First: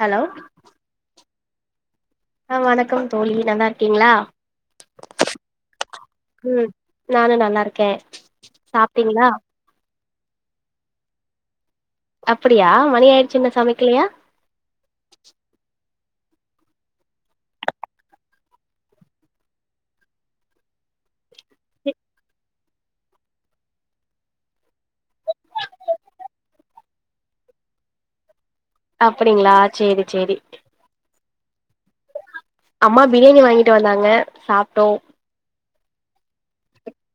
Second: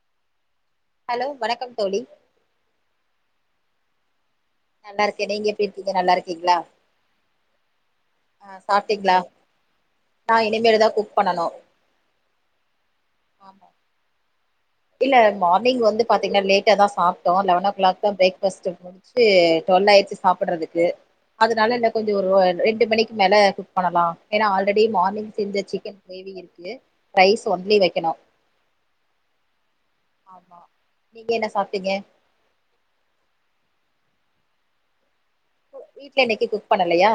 Hello hello வணக்கம் தோழி ஆ வணக்கம் தோழி நல்லா இருக்கீங்களா நல்லா இருக்கே நீங்க எப்டி இருக்கீங்க நல்லா இருக்கீங்களா ம் நானு நல்லா இருக்கே அ சாப்டீங்களா சாப்ட்டீங்களா நா இனிமேல் தா குக் பண்ணனு அப்படியா மணி ஆயிடுச்சு இன்னு ஆமா சமைக்கலயா இல்ல மார்னிங் வந்து பாத்தீங்கனா லேட்டா தா சாப்ட்டோ லெவன் ஓ க்ளாக் தா பிரேக்பஸ்ட்டு முடிச்சுட்டு டுவெல் ஆயிடுச்சு சாப்டறதுக்கு அதனால இன்னு கொஞ்சோ ஒரு ரெண்டு மணிக்கு மேல குக் பண்ணலா ஏனா ஆல்ரெடி மார்னிங் செஞ்ச சிக்கன் கிரேவி இருக்கு ரைஸ் ஒன்லி வைக்கணு அ அப்டீங்களா செரி செரி சாப்டிங்க அம்மா பிரியாணி வாங்கிட்டு வந்தாங்க சாப்ட்டோ வீட்ல இன்னைக்கு குக் பண்ணலயா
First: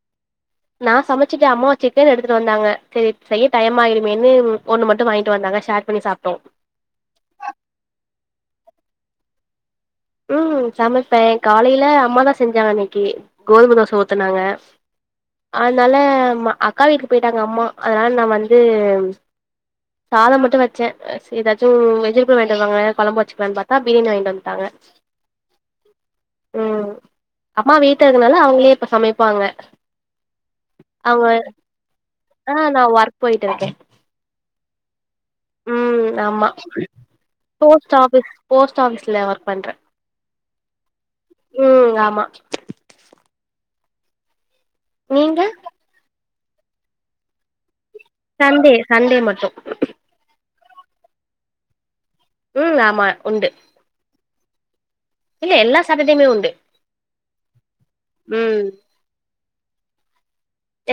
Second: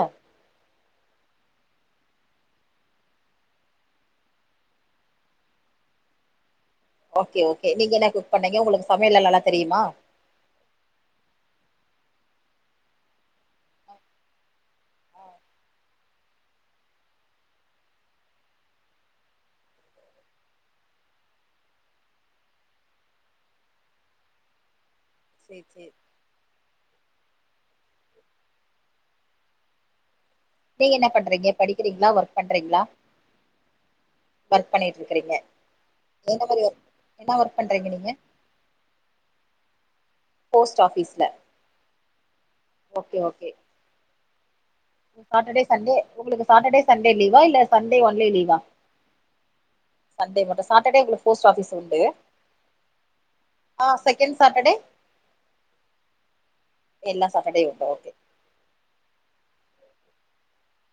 நா சமச்சுட்ட அம்மா சிக்கன் எடுத்துட்டு வந்தாங்க சரி செய்ய டயம் ஆயிருமேன்னு ஒன்னு மட்டு வாங்கிட்டு வந்தாங்க ஷேர் பண்ணி சாப்ட்டோ ஓகே ஓகே நீங்க என்ன குக் பண்ணீங்க உங்களுக்கு சமையல்லா நல்லா தெரியுமா ம் சமைப்ப காலைல அம்மா தா செஞ்சாங்க இன்னைக்கி கோதும தோசை ஊத்துனாங்க அனால அக்கா வீட்டுக்கு போய்ட்டாங்க அம்மா அதனால நா வந்து சாதம் மட்டு வச்ச ஏதாச்சு வெஜிடபுள் வாங்கிட்டு வருவாங்க கொழம்பு வச்சுக்கலான்னு பாத்தா பிரியாணி வாங்கிட்டு வந்துட்டாங்க சேர் சேர் ம் அம்மா வீட்ல இருக்கருதுனால அவுங்களே இப்ப சமைப்பாங்க நீங்க என்ன அவங்க பண்றீங்க படிக்கிறீங்ளா ஒர்க் ஆ பண்றீங்ளா நா ஒர்க் போயிட்டு இருக்கே ஒர்க் பண்ணி ம் ஆமா என்ன ஒர்க் பண்றீங்க போஸ் நீங்க ஆபிஸ் போஸ்ட் ஆபீஸ்ல ஒர்க் பண்ற போஸ்ட் ஆபீஸ்ல ம் ஆமா ஓகே ஓகே நீங்க சாட்டர்டே சண்டே உங்களுக்கு சாட்டர்டே சண்டே லீவா இல்ல சண்டே ஒன்லி லீவா சண்டே சண்டே மட்டோ சண்டே மட்டு சாட்டர்டே உங்களுக்கு போஸ்ட் ஆபிஸ் உண்டு உம் ஆமா உண்டு சாட்டடே இல்ல எல்லா சாட்டடேமே உண்டு எல்லா சாட்டர்டேயு உண்டு ஓகே உம்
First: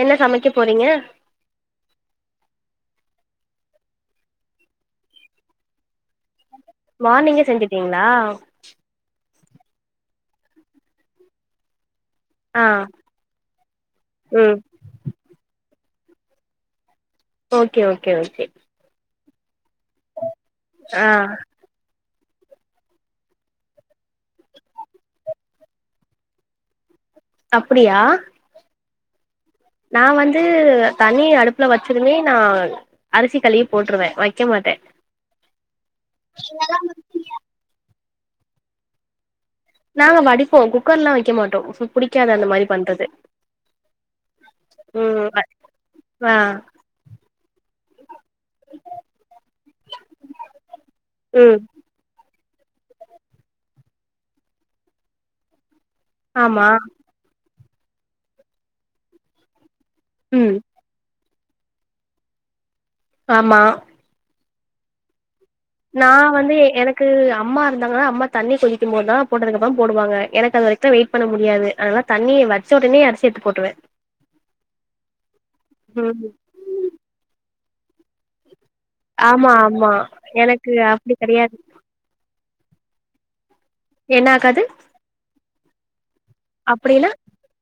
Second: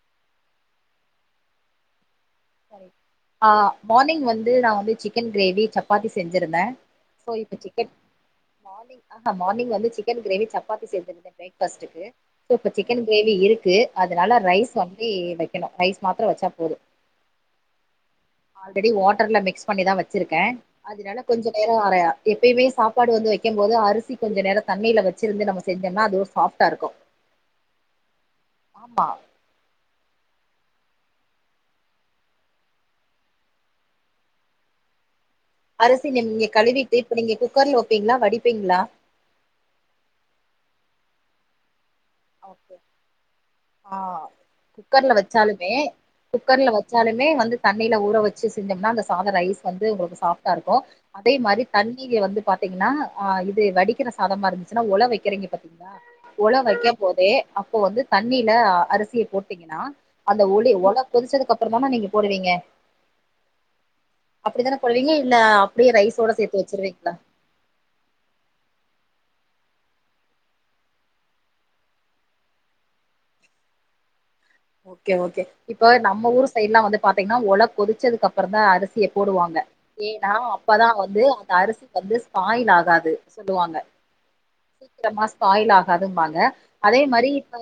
என்ன சமைக்க போறீங்க ஆ மானிங் வந்து நா வந்து சிக்கன் கிரேவி சப்பாத்தி செ மார்னிங்கே செஞ்சுட்டீங்ளா நா மார்னிங் வந்து சிக்கன் கிரேவி சப்பாத்தி செஞ்சிருந்தே பிரேக் ஃபாஸ்டுக்கு சோ ஆ இப்ப சிக்கன் கிரேவி இருக்கு அதனால ம் ரைஸ் ஒன்லி வெக்கணு ரைஸ் மாத்ரொ வெச்சா போது ஓகே ஓகே ஓகே ட்ர்ல மிக்ஸ் பண்ணிதா வெச்சிருக்கே ஆ அதனால கொஞ்ச நேரோ அரயா எப்பயுமே சாப்பாடு வந்து வெக்கம்போது அரிசி கொஞ்ச நேரோ தண்ணில வெச்சிருந்து நம்ம செஞ்சம்னா அது ஒரு சாஃப்டாருக்கு அப்டியா ஆமா நா வந்து தண்ணிய அடுப்புல வெச்சதுமே நா அரிசி கழுவி போட்ருவே வெக்க மாட்டே அரசி நிம்ங்க கழுவிட்டு இப்ப நீங்க குக்கர்ல வெ ப்பிங்ளா வடிப்பிங்ளா நாங்க வடிப்போ குக்கர்லா வெக்க மாட்டோ புடிக்காது அந்த மாரி ஓகே பண்றது ஆஹ் குக்கர்ல ம் வெச்சாலுமே ஆ குக்கர்ல வெச்சாலுமே வந்து தண்ணில ஊற வெச் ச்சு செஞ்சம்னா அந்த சாதொ ரைஸ் வந்து உங்களுக்கு சாஃப்டருக்கு அதே ம் மாரி தண்ணி வந்து பாத்திங்கன்னா அ இது வடிக்கிற சாதமா இருந்துச்சுன்னா ஒல வெக்கிறிங்க பா ஒல ஆமா வெக்கப் அப்போ வந்து தண்ணில அரிசிய போட்டீங்கன்னா அந்த ம் ஒலி ஒல கொதிச்சதுக் க்கப்றந்தான நீங்க போடுவீங்க ஆமா அப்டித்தான போடுவிங்க நா வந்து எனக்கு அம்மா இருந்தாங்கனா அம்மா தண்ணி கொதிக்கும் போதுதா போட்டதுக்ப்புறம் போடுவாங்க எனக்கு அது வரைக்தா வெயிட் பண்ண முடியாது அதனால தண்ணிய வெச்ச உடனயே அரிசி எடுத்து போட்றுவே ஓகே ஓகே இப்ப நம்ம ஊரு சைட்லா வந்து பாத்தீங்ன்னா ஒலக் கொதிச்சதுக்கப்பறந்தா அரு சிய ஆமா போடுவாங்க ஆமா ஏனா எனக்கு அப்பதா அப்டி வந்து அந்த கெடையாது அரிசி வந்து ஸ்பாய்ல் ஆ காது சொல்லுவாங்க என்ன ஆகாது சீக்கிரமா ஸாபாயில் ஆ காதும்பா க அதே அப்டின்னா மாரி இப்ப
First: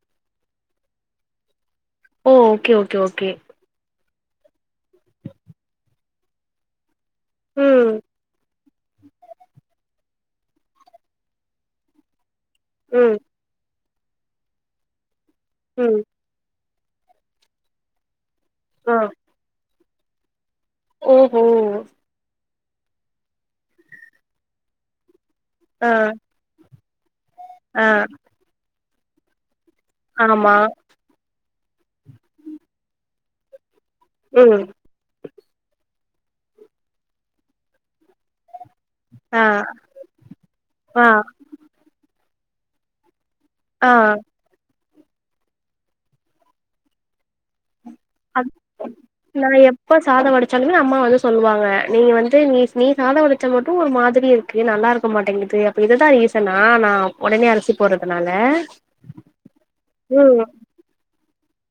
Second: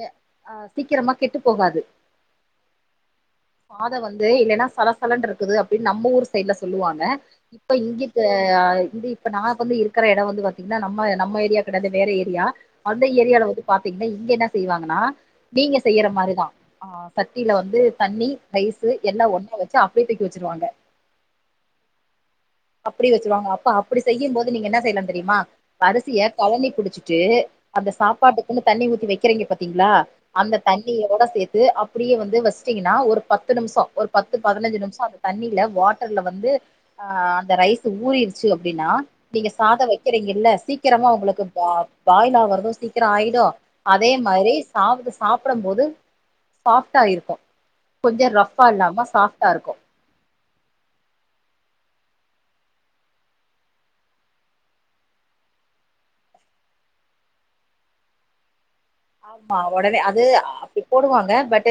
ஆ, சீக்கிரமா கெட்டு போகாது ஓ ஓகே ஓகே ஓகே த வந்து இல்லேனா சலசலன்ட்ருக்குது அப்டின் நம்ம ஊரு சைட்லே சொல்லுவாங்கே ப்ப ம் இங்கிக்கு ஆ ந்து இப்ப நா வந்து இருக்கற எடோ வந்து பாத்தீங்னா நம்ம நம்ம ஏரியா கெடாது வேற ஏரியா அந்த ம் ஏரியால வந்து பாத்தீங்னா இங்கே என்னா செய்வாங்கனா நீங்க ம் செய்யற மாரிதா ஆ சட்டீலே வந்து தண்ணீ ரைஸ்சு எல்லா ஒண்ணா வ ச்சி அப்டே தூக்கி வெச்சுருவாங்க ஓ ஓ அப்டி வெச்சுருவாங்கே அப்ப அப்டி செய்யின் போது நீங்கே என்னா செய்னுன் தெரியுமா ஆ அரிசியே கழனி புடிச்சிட்டு ஆ அந்த சாப்பாட்டுக்குன்னு தண்ணீ ஊத்தி வெக்கிறிங்க பாத் திங்ளா ஆமா அந்த தண்ணீயோட சேத் ப்டியே வந்து வஸ்டீங்கனா ஒரு பத்து நிம்ஷோ ஒரு பத்து ம் பதினஞ்சு நிம்ஷொ அது தண்ணீலே வாட்டர்லே வந்து ஆ அந்த ரைஸ் ஊறீர்ச்சு அ அப்பிடின்னா ஆ நீங்க சாத வெக்கறீங்கல்ல ஆ சீக்கிரமா உங்களுக்கு பா பாயில் ஆவர் அப்பற சீக்கிரம் ஆயிடும் ஆ அதே மாரி சாவுது சாப்புதும் போது சாஃப்டா இருக்கும் கொஞ்ச அது ரஃப்பா இல்லாம சாஃப்டா இருக்கு சொல்லுங்க அம்மா வந்து சொல்லுவாங்க நீ வந்து நீ நீ சாதம் வடிச்சா மட்டு ஒரு மாதிரி இருக்கு நல்லா இருக்க மாட்டேங்குது அப்ப இதுதான் ரீசனா நா ஒடனே அரிசி போடறதுனால ஆமா ஒடனே அது அப்பிடி போடுவாங்க பட்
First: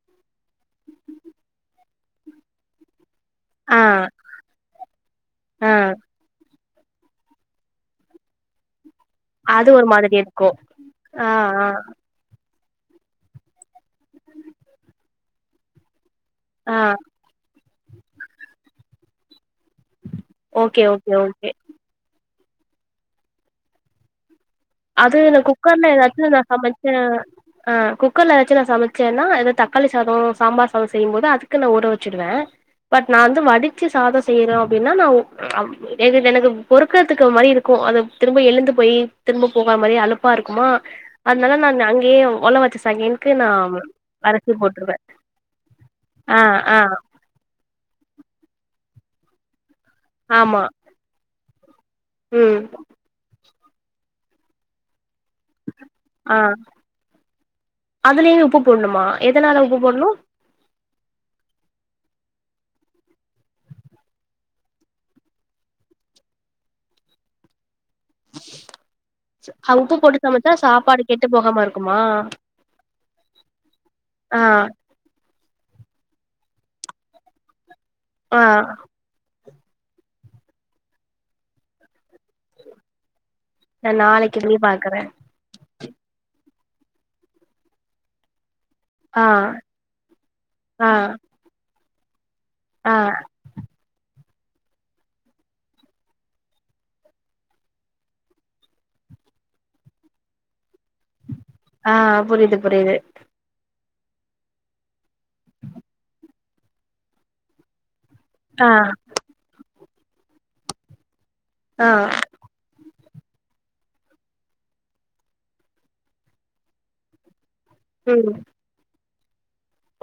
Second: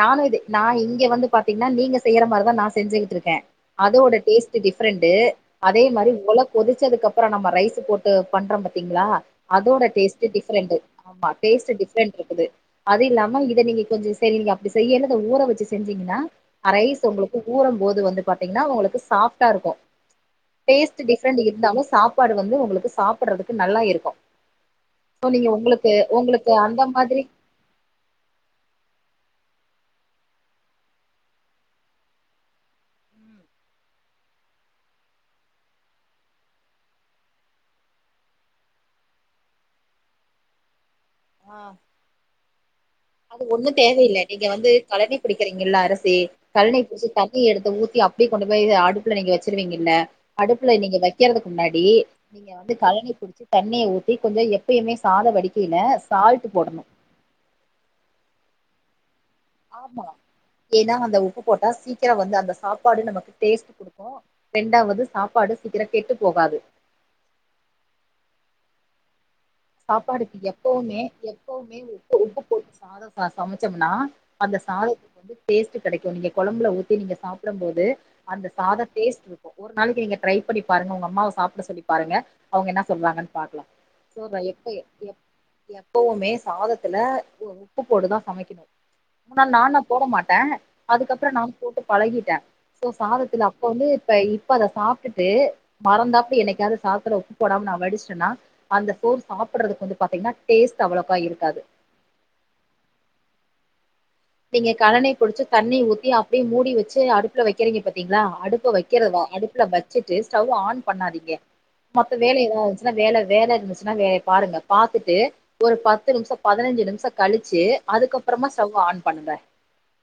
நானு இது நா இங்க வந்து பாத்தீங்கன்னா நீங்க செய்யற மாரிதா நா செஞ்சுக்கிட்டுருக் க்கேன் ஆ அதோட டேஸ்ட் டிஃப்ரெண்டு ஆ அதே மாரி உல கொதிச்சதுக்கப்பறம் நம்ம ரைஸ் போட்டு பண்ற பாத்திங்களா அது அதோட ஒரு மாதிரி டேஸ்ட் இருக்கு டிஃப்ரெண்ட் ஆ ஆமா ஆ டேஸ்ட் டிஃப்ரெண்ட் இருக்குது அது இல்லாம இத நீங்க கொஞ்சம் சரி நீங்க அப்பிடி செய்யறத ஊற வச்சு செஞ்சீங்கன்னா ஆ அரைஸ் உங்களுக்கு ஊரம் போது வந்து பாத்தீங்கன்னா உங்களுக்கு சாஃ சாஃப்ட்டா இருக்கும் okay taste okay different okay இருந்தாலும் சாஃப்ட் சப்பாடு வந்து உங்களுக்கு சாப்பிடுறதுக்கு நல்லா இருக்கும் அது குக்கர்ல என் நா அந்த சமைச்சேன் மாதிரி ஆ குக்கர்லவச்சி ந சமைச்சேனா எதா தக்காளி சாதம் சாம்பார் சாதம் செய்யும்போது அதுக்கு நா உற வச்சிடுவேன் பட் நான் வந்து ம் வடிச்சு சாதம் செய்யறேன் அப்படின்னா நா எனக்கு பொறுக்கிறதுக்கு மாதிரி இருக்கும் அது திரும்ப எழுந்து போய் திரும்ப போகற மாதிரி அலுப்பா இருக்குமா அதனால ஆ நான் அங்கயே ஒலவ அது ஒண்ணும் தேவையில்லை நீங்க வந்து போட்டுருவே கழணி பிடிக்கிறீங்கல்ல அரசி ஆ ஆ கழணை பிடிச்சு தண்ணி எடுத்து ஊத்தி அ அப்படி கொண்டு போய் ஆடுப்புல நீங்க வச்சருவீங்க ல ஆமா அடுப்புல நீங்க வைக்கிறதுக்கு முன்னாடி நீங்க ம் வந்து கழனி பிடிச்சு தண்ணிய ஊத் கொஞ்சம் எப்பயுமே சாத வடிக்கையில சால்ட் போடணும் அதுலேயே உப்பு போடணுமா எதனால உப்பு ஆமா போடணு ஏன்னா அந்த உப்பு போட்டா சீ சீக்கிரம் வந்து அந்த சாப்பாடு நமக்கு டேஸ்ட் குடுக்கும் ரெண்டாவது சாப்பாடு சீக்கிரம் கெட்டு போகாது அ உப்பு போட்டு சாப்பாடுக்கு சமைச்சா எப்பவுமே சாப்பாடு கெட்டு போகாம எப்பவுமே இருக்குமா உப்பு உப்பு போட்டு சாதம் ச சமைச்சோம்னா ஆ அந்த சாதத்துக்கு டேஸ்ட் கிடைக்கும் நீங்க குழம்புல ஊத்தி நீங்க சாப்பிடும் போது ஆ அந்த சாதம் டேஸ்ட் ஒரு நாளைக்கு நீங்க ட்ரை பண்ணி பாருங்க உங்க அம்மாவ சாப்பிட சொல்லி பாருங்க அவங்க என்ன சொல்றாங்கன்னு பாக்கலாம் நா நாளைக்கு பன்னி பாக்குறேன் எப்பவுமே சாதத்துல உப்பு போட்டு தா சமைக்கணும் ஆ ஆனா நானான் போட மாட்டே ஆ அதுக்கப்புறம் நா போட்டு பழகிட்ட சோ ஆ சாதத்துல அப்ப வந்து இப்ப ப்ப அத சாப்பிட்டுட்டு மறந்தாப்படி என்னைக்காவது சாத்தல ஒப்பு போட ந வடிச்சட்டேன்னா அந்த சோர் சாப்படுறது வந்து பாத்தங்கன்னா டேஸ்ட் அவ்வளோக்கா இருக்காது ஆஹ் புரிது புரியுது நீங்க கலண்ணை புடிச்சு தண்ணி ஊத்தி அப்டியே மூடி வச்சு அடுப்புல வைக்கறிங்க பத்தி ங்களா ஆ அடுப்ப வைக்கிறதா அடுப்புல வச் வச்சுட்டு ஸ்டவ் ஆன் பண்ணாதீங்க ஆ மத்த வேலை ஏதாவ இருந்துச்சுன்னா வேலை வேல இருந்துச்சுன்னா வேலை பாருங்க பாத்துட்டு ஒரு பத்து நிமிஷ பதினஞ்சு நிமிஷ கழிஞ் ச்சு ம் அதுக்கப்பறமா ஸ்டவ் ஆன் பண்ற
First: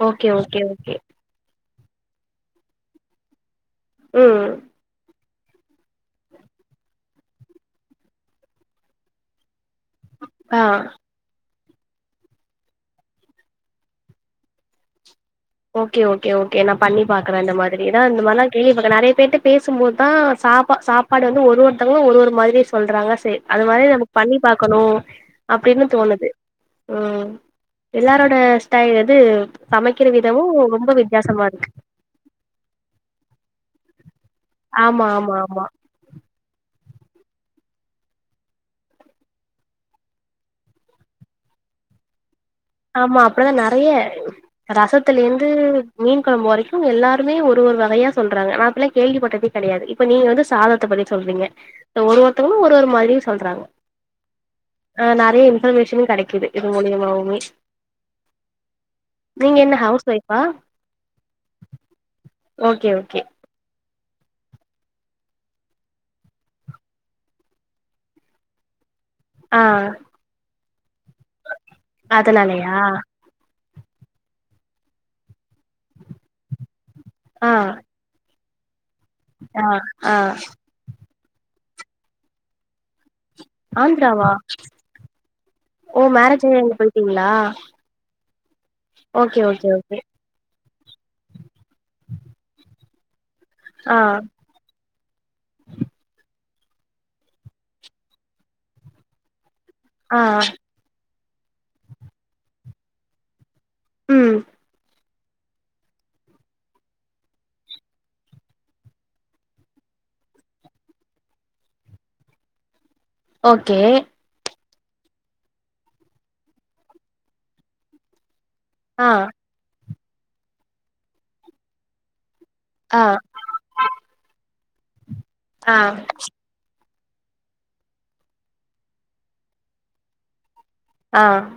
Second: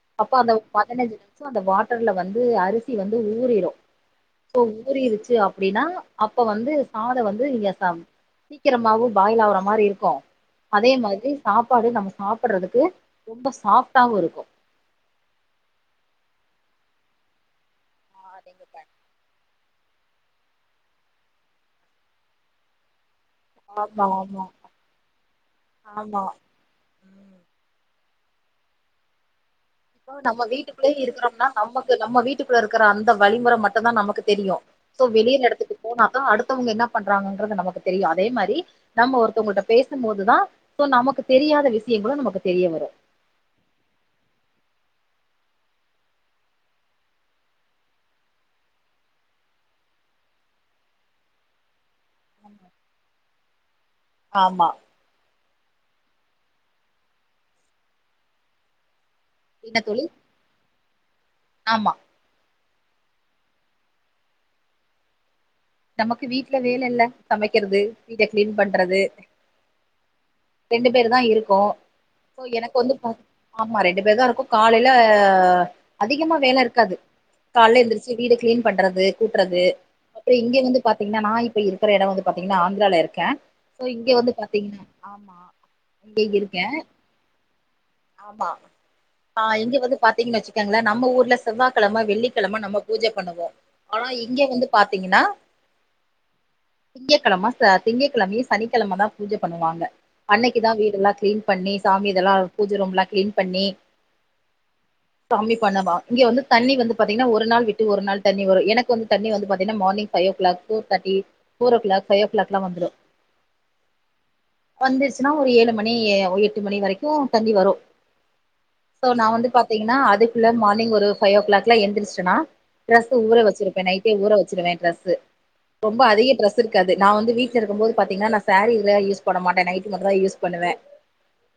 ஓகே அப்ப அந்த ஓகே ஓகே பதனஞ்சு நிமிஷம் அந்த வார் ட்டர்ல வந்து அரிசி வந்து ஊறிரு ம் சோ ஊறிருச்சு அப் ப்புடின்னா அப்ப வந்து சாத வந்து இங்க சாம் சீக்கிரமாவு பாயிலாவுற மாரி இருக்கூ ஆ அதே மாதிரி ஸ் சாப்பாடு நம்ம சாப்பட்றதுக்கு ரொம்ப சாஃப்ட் ட்டாவு இருக்கூ ஓகே ஓகே ஓகே நா பண்ணி பாக்குறே அந்த மாத் துரிதா இந்த மாரிலா கேள்விபட்ட நறைய பேத்துக் பேசும்போத்தா சாப்பா சாப்பாடு வந்து ஒரு ஒருத்தங்களு ஒரு ஒரு மாதிரி சொல்றாங்க ஸ் து அது மாரி நம்ப ஆமா பண்ணி ஆமா பாக்கணு அப்டின்னும் ஆமா தோணுது ம் எல்லாரோட ஸ்டைல் எது சமைக்கி ப நம்ம வீட்டுக்குள்ளே இருக்குறோம்னா நமக்கு நம்ம வீட்டுக்குள்ளருக்கிற அந்த வழிமுற மட்டுந்தா நமக்கு தெரியு சோ ஆமா ஆமா வெளியில ஆமா எடத்துக்கு போனா தா அடுத்தவுங்க என்னா பண்றாங்குங்குன்றது நமக்கு தெரியு அதே மாரி நம்ம ஒருத்தங்குள்ட்ட பேசும் போதுதா சோ நமக்கு தெரியாத விஷயங்களு நமக்கு தெரிய வரு ஆமா அப்படதா நறைய ரசத்துலேந்து மீன் கொழம்பு வரைக்கு எல்லாருமே ஒரு ஒரு வகையா சொல்றாங்க நா அப்புள்ளா கேள்விப்பட்டதே கெடயாது இப்ப நீங்க வந்து சாதத்த பண்ணிட் சொல்றீங்க ட்ட ஒரு ஒருத்தவங்களு ஒரு ஒரு மாதிரியு சொல்றாங்க ஆமா ஆ நெறைய மேஷனு கெடைக்கிது இது மூலியமாவுமே நீங்கே என்னா என்ன தோழி ஹவுஸ் ஒய்ஃப்பா ஆமா ஓகே ஓகே நமக்கு வீட்லே வேலல்லே சமைக்கிறது வீட்டே க்ளீன் பண்றது ஆ ரெண்டுவு பேருதா இருக்கோ சோ அதனாலயா எனக் வந்து பா ஆமா ரெண்டு பேர்தா இருக்கோ காலைலே அதிகமா வேல இர்க்காது ஆ கால்லே எந்திருச்சி வீட க்ளீன் பண்றது து கூட்றது ஆ ஆ றோ இங்கே வந்து பா தீங்னா நா இப்பா இருக்ற எடோ வந்து பாத்தீங்கனா ஆந்திராலே இர்க்கே ஆந்திராவா ஓ இங்க மேரேஜ் ஆய் இருக்கே அங்க போயிட்டீங்களா ஆமா ஓகே ஓகே ஓகே இருங்களா நம்ம ஊர்ல செவ்வாகிழம வெள்ளிக்கிழம நம்ம பூஜ பண்ணுவோம் ஆ ஆனா இங்க வந்து பாத்தீங்கன்னா திங்க கிழம திங்க கிழம சனிக்கிழமயும் தா பூஜ பண்ணுவாங்க ஆ அன்னைக்கு தா வீடெல்லாம் கிளீன் பண்ணி சாமி இதெல்லாம் பூஜ ரூம்லாம் கிளீன் பண்ணி உம் கம்மி பண்ணவா இங்க வந்து தண்ணி வந்து பாத்தீங்கன்னா ஒரு நாள் விட்டு ஒரு நாள் தண்ணி வரும் எனக்கு வந்து தண்ணி வந்து பாத்தீங்கன்னா morning five o'clock four தேட்டி ஃபோர் ஓ கிளாக் பைவ் ஓ கிளாக்ல்லாம் வந்துடும் ஓகே வந்துருச்சுன்னா ஒரு ஏழு மணி எட்டு மணி வரைக்கும் தண்ணி வரும் சோ ஆ நா வந்து பாத்தீங்கன்னா மார்னிங் ஒரு ஃபைவ் ஓ கிளாக்கில்லா எந்திரிச்சிடனா ஆ டிரஸ் ஊற வச்சிருப்பேன நைட்டே ஊ வச்சிருவேன் டிரஸ்சு ஆ ரொம்ப அதிக டிரஸ் அது நா வந்து வீட்டு இருக்கும் போது பாத்தங்கன்னா நா சாரீல்லாம் யூஸ் பண்ண மாட்ட நைட்டி மட்டும் தா யூஸ் பண்ணுவேன் ஆஹ்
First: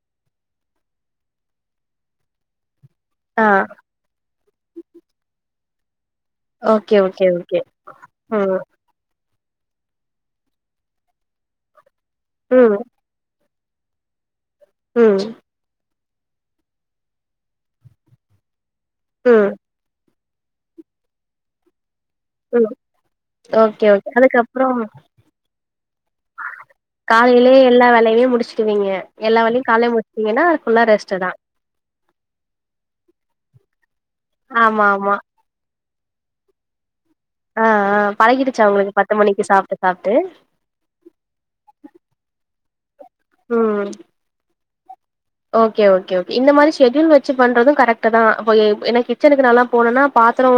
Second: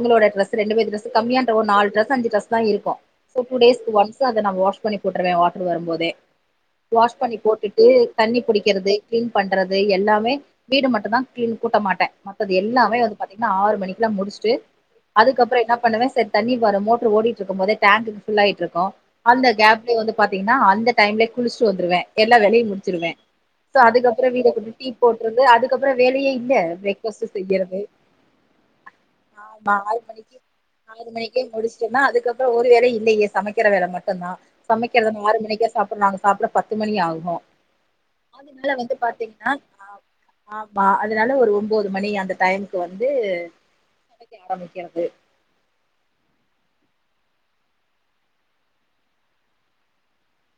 உங்கலொட டிரஸ் ரெண்டு பேத்து டிரஸ் கம்மியான ஒரு நாலுடிரஸ் அஞ்சு டிரஸ்தா இருக்கும் ஆ டூ டேஸ் ஒன்சு நா வாஷ் பண்ணி போற்றுவன் வா அது வரும்போதே ஓகே வாஷ் ஓகே பண்ணி ஓகே போட்டுட்டு தண்ணி ம் புடிக்கிறது கிளீன் பண்றது எல்லாமே வீடு மட்டும்தா கிளீன் கூட்ட மாட்டேன் மத்தது ம் எல்லாமே வந்து பாத்தீங்க நா ஆறு மணிக்கு எல்லாம் முடிச்சுட்டு ம் அதுக்கப்புறம் என்ன பண்ணுவ தண்ணி வரும் மோட்டர் ஓடிட்டு இருக்கும் போது டேங்க ஃபுல் ஆயிட்டு இருக்கு அந்த ம் கேப்லய வந்து பாத்தீங்கன்னா அந்த டைம்ல குளிச்சிட்டு வந்திருவே எல்லாம் வேலையையும் ம் முடிச்சிருவேன் சொ ஓகே ஓகே அதுக்கறம் வீட அதுக்கப்றோ கூட்டி போட்டுறது அதுக்கப்புறம் வேலையே இல்ல பிரேக் ஃபாஸ்ட் காலையிலயே செய்றது எல்லா வேலையுமே முடிச்சுடுவீங்க எல்லா வேலையு நா காலைல ஆறு மணிக்கு முடிச்சுட்டீங்கன்னா ஃபுல்லா ஆறு ரெஸ்ட்டு தா மணிக்கே முடிச்சுடேன்னா அதுக்கப்புறம் ஒரு வேளையும் இல்லையே சமைக்க கிர வேல மட் நா ஆமா ஆமா சமைக்கிறது ஆறு மணிக்கே சாப்ப நாங்க சாப்பிட பத்து மணி ஆகும் ஆ ஆ பழகிடுச்சா அதனால உங்களுக்கு வந்து பத்து மணிக்கு பாத்தீங்கன்னா சாப்ட்டு சாப்ட்டு ஆமா அதனால ஒரு ஒன்பது மணி அந்த டைமுக்கு வந்து ம் ஆரம்பிக்கிறது ஓகே ஓகே ஓகே இந்த மாதிரி ஷெடியூல் வச்சு பண்றதும் கரெக்ட் தா இப்ப என்ன கிச்சனுக்கு நால்லான் போனேனா பாத்திரம்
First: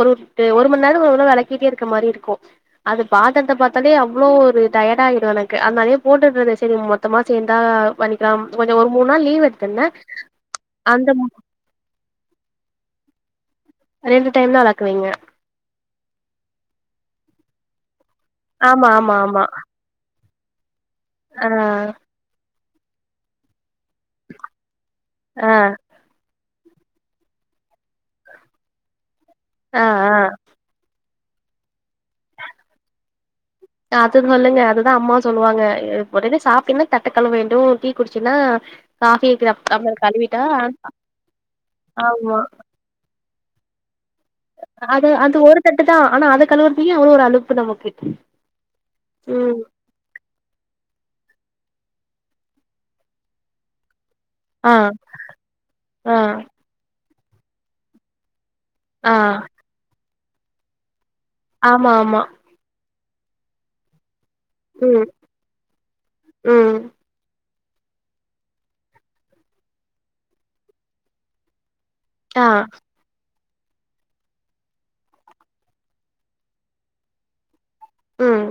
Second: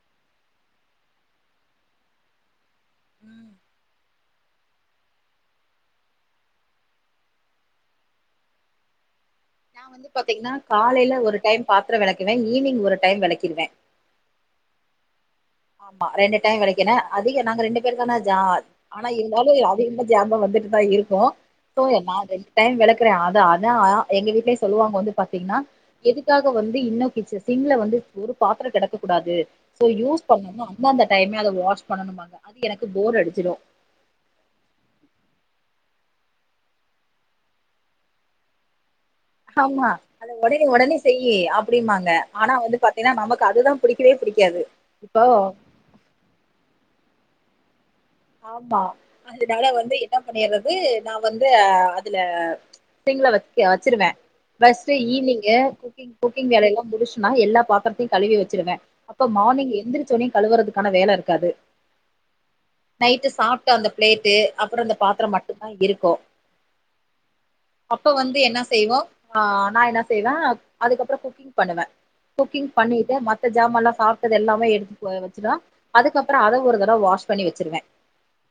ஒரு ஒரு மணிநேரத்துக்கு ஒரு தடவ விளக்கிட்டே இருக்கற மாதிரி இருக்கும் அது ம் பாத்திரத்த பத்தாலே அவ்ளோ ஒரு டயர்ட் ஆயிடும் எனக்கு அதனாலே போட்டுறது சரி மொத்தமா சேர்ந்தா பண்ணிகலாம் [unintelligible] நா வந்து பாத்தீங்கன்னா காலையில ஒரு டைம் பாத்திரம் விளக்குவேன் ஈவினிங் ஒரு டைம் விளக்கிடுவ ரெண்டு டைம்ல விளக்குவீங்க ஆமா ரெண்டு டைம் விளக்கினேன் அதிக நாங்க ரெண்டு பேரு தானே ஆமா ஆனா ஆமா ஆமா இருந்தாலும் அது என் ஜாம வந்துரு இருக்கும் ஆ சோ நா ரென் டைம் விளக்குறேன் அது எங்க வீட்லய சொல்லுவாங்க வந்து ஆ பாத்தீங்கன்னா எதுக்காக ப்ப வந்து இன்னும் கிச்சன் சிங்க்ல வந்து ஒரு பாத்திரம் கிடக்கு கூடாது சோ ஆ ஆ யூஸ் அந்த அந்த டைமே அத வாஷ் பண்ணணுமாங்க அது எனக்கு போர் அடிச்சிடு அது சொல்லுங்க அதுதா அம்மா சொல்லுவாங்க முதல்ல சாப்பிடுங்க தட்டக் கழுவ வேண்டும் டீ குடிச்சினா ஆமா அத உடனே உடனே செய்ய அப்படீம்பாங்க ஆமா ஆனா வந்து பாத்தீங்கன்னா நமக்கு அதுதா புடிக்கவே புடிக்காது அது இப்போ அந்த ஒரு தட்டு தா ஆனா அத கழுவுறதுலியும் அவளோ ஒரு ஆளு ப்பு நமக்கு ஆமா ம் அதனால வந்து என்ன பண்ணிறது நா வந்து அதுல சிங்க்ல வச்சு வச்சிருவ ஆ பெஸ்ட் ஈவ்னிங்கே குக்கிங் ஆ குக்கிங் வேலைைய எல்லாம் முடிச்ச நா எல்லா பாத்திரத்தையும் கழுவி வச்சு டுவே ஆ அப்ப மார்னிங் எந்திரிச்சோன்னே கழுவறதுக்கான வேலை இருக் ஆமா ஆமா நைட்டு சாப்பிட்டு அந்த பிளேட் ட்டு அப்புறம் இந்த ம் பாத்தரம் மட்டும்தா இருக்கும். ம் அப்ப வந்து என்ன செய்வோம் ஆஹ், நா என்ன செய்வேன், அதுக்கப்புறம் குக்கிங் பண்ணுவ ஆ குக்கிங் பண்ணிடு மத்த சாமான்ல்லாம் சாப்டது எல்லாமே எடுத்து வச்சுதா, அதுக்கப்புறம் அத ஒரு தடவை வாஷ் பண்ணிவச்சு ருவ ம்.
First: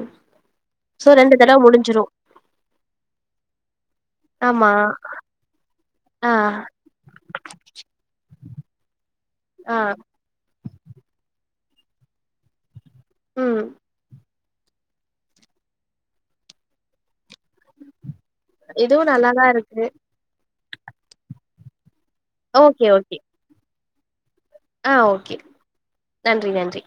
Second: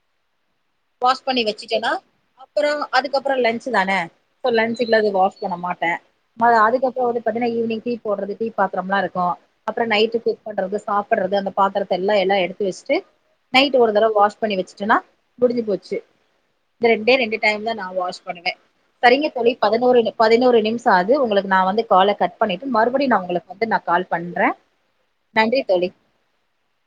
சோ ரெண்டு தடவ முடிஞ்சிரும். அப்புறம் அதுக்க அப்புறம் லஞ்ச்சு தானே. சோ ஆமா லஞ்ச்சுகலாம் வாஷ் பண்ண மாட்டேன். ஆ அதுக்கறம் பாத்திகனா ஈவிங் டீ போடுறதுக்கு பாத்திரம்லா இருக்கும் ஆ அப்றம் நைட் குக் பண்றது சாப்படறது. அந்த பாத்தர எல்லாம் எல்லாம் எடுத்து வச்சு ச்சு ம் நைட் ஒரு தடவ வாஷ் பண்ணி வச்சுட்டனா, முடிஞ்சு போச்சு இந்த ரெண்டே ரெண்டு டைம்ல நா வாஷ் பண்ணுவ இதுவு சரிங்க நல்லாதா தோழி இருக்கு பதினோரு பதினோரு நிமிஷம் சோ, அது உங்களுக்கு நா வந்து கால கட் பண்ணிட்டு ஓகே மறுபடியும் ஓகே உங்களுக்கு வந்து நா கால் பண்ற ஆ ஓகே. நன்றி நன்றி.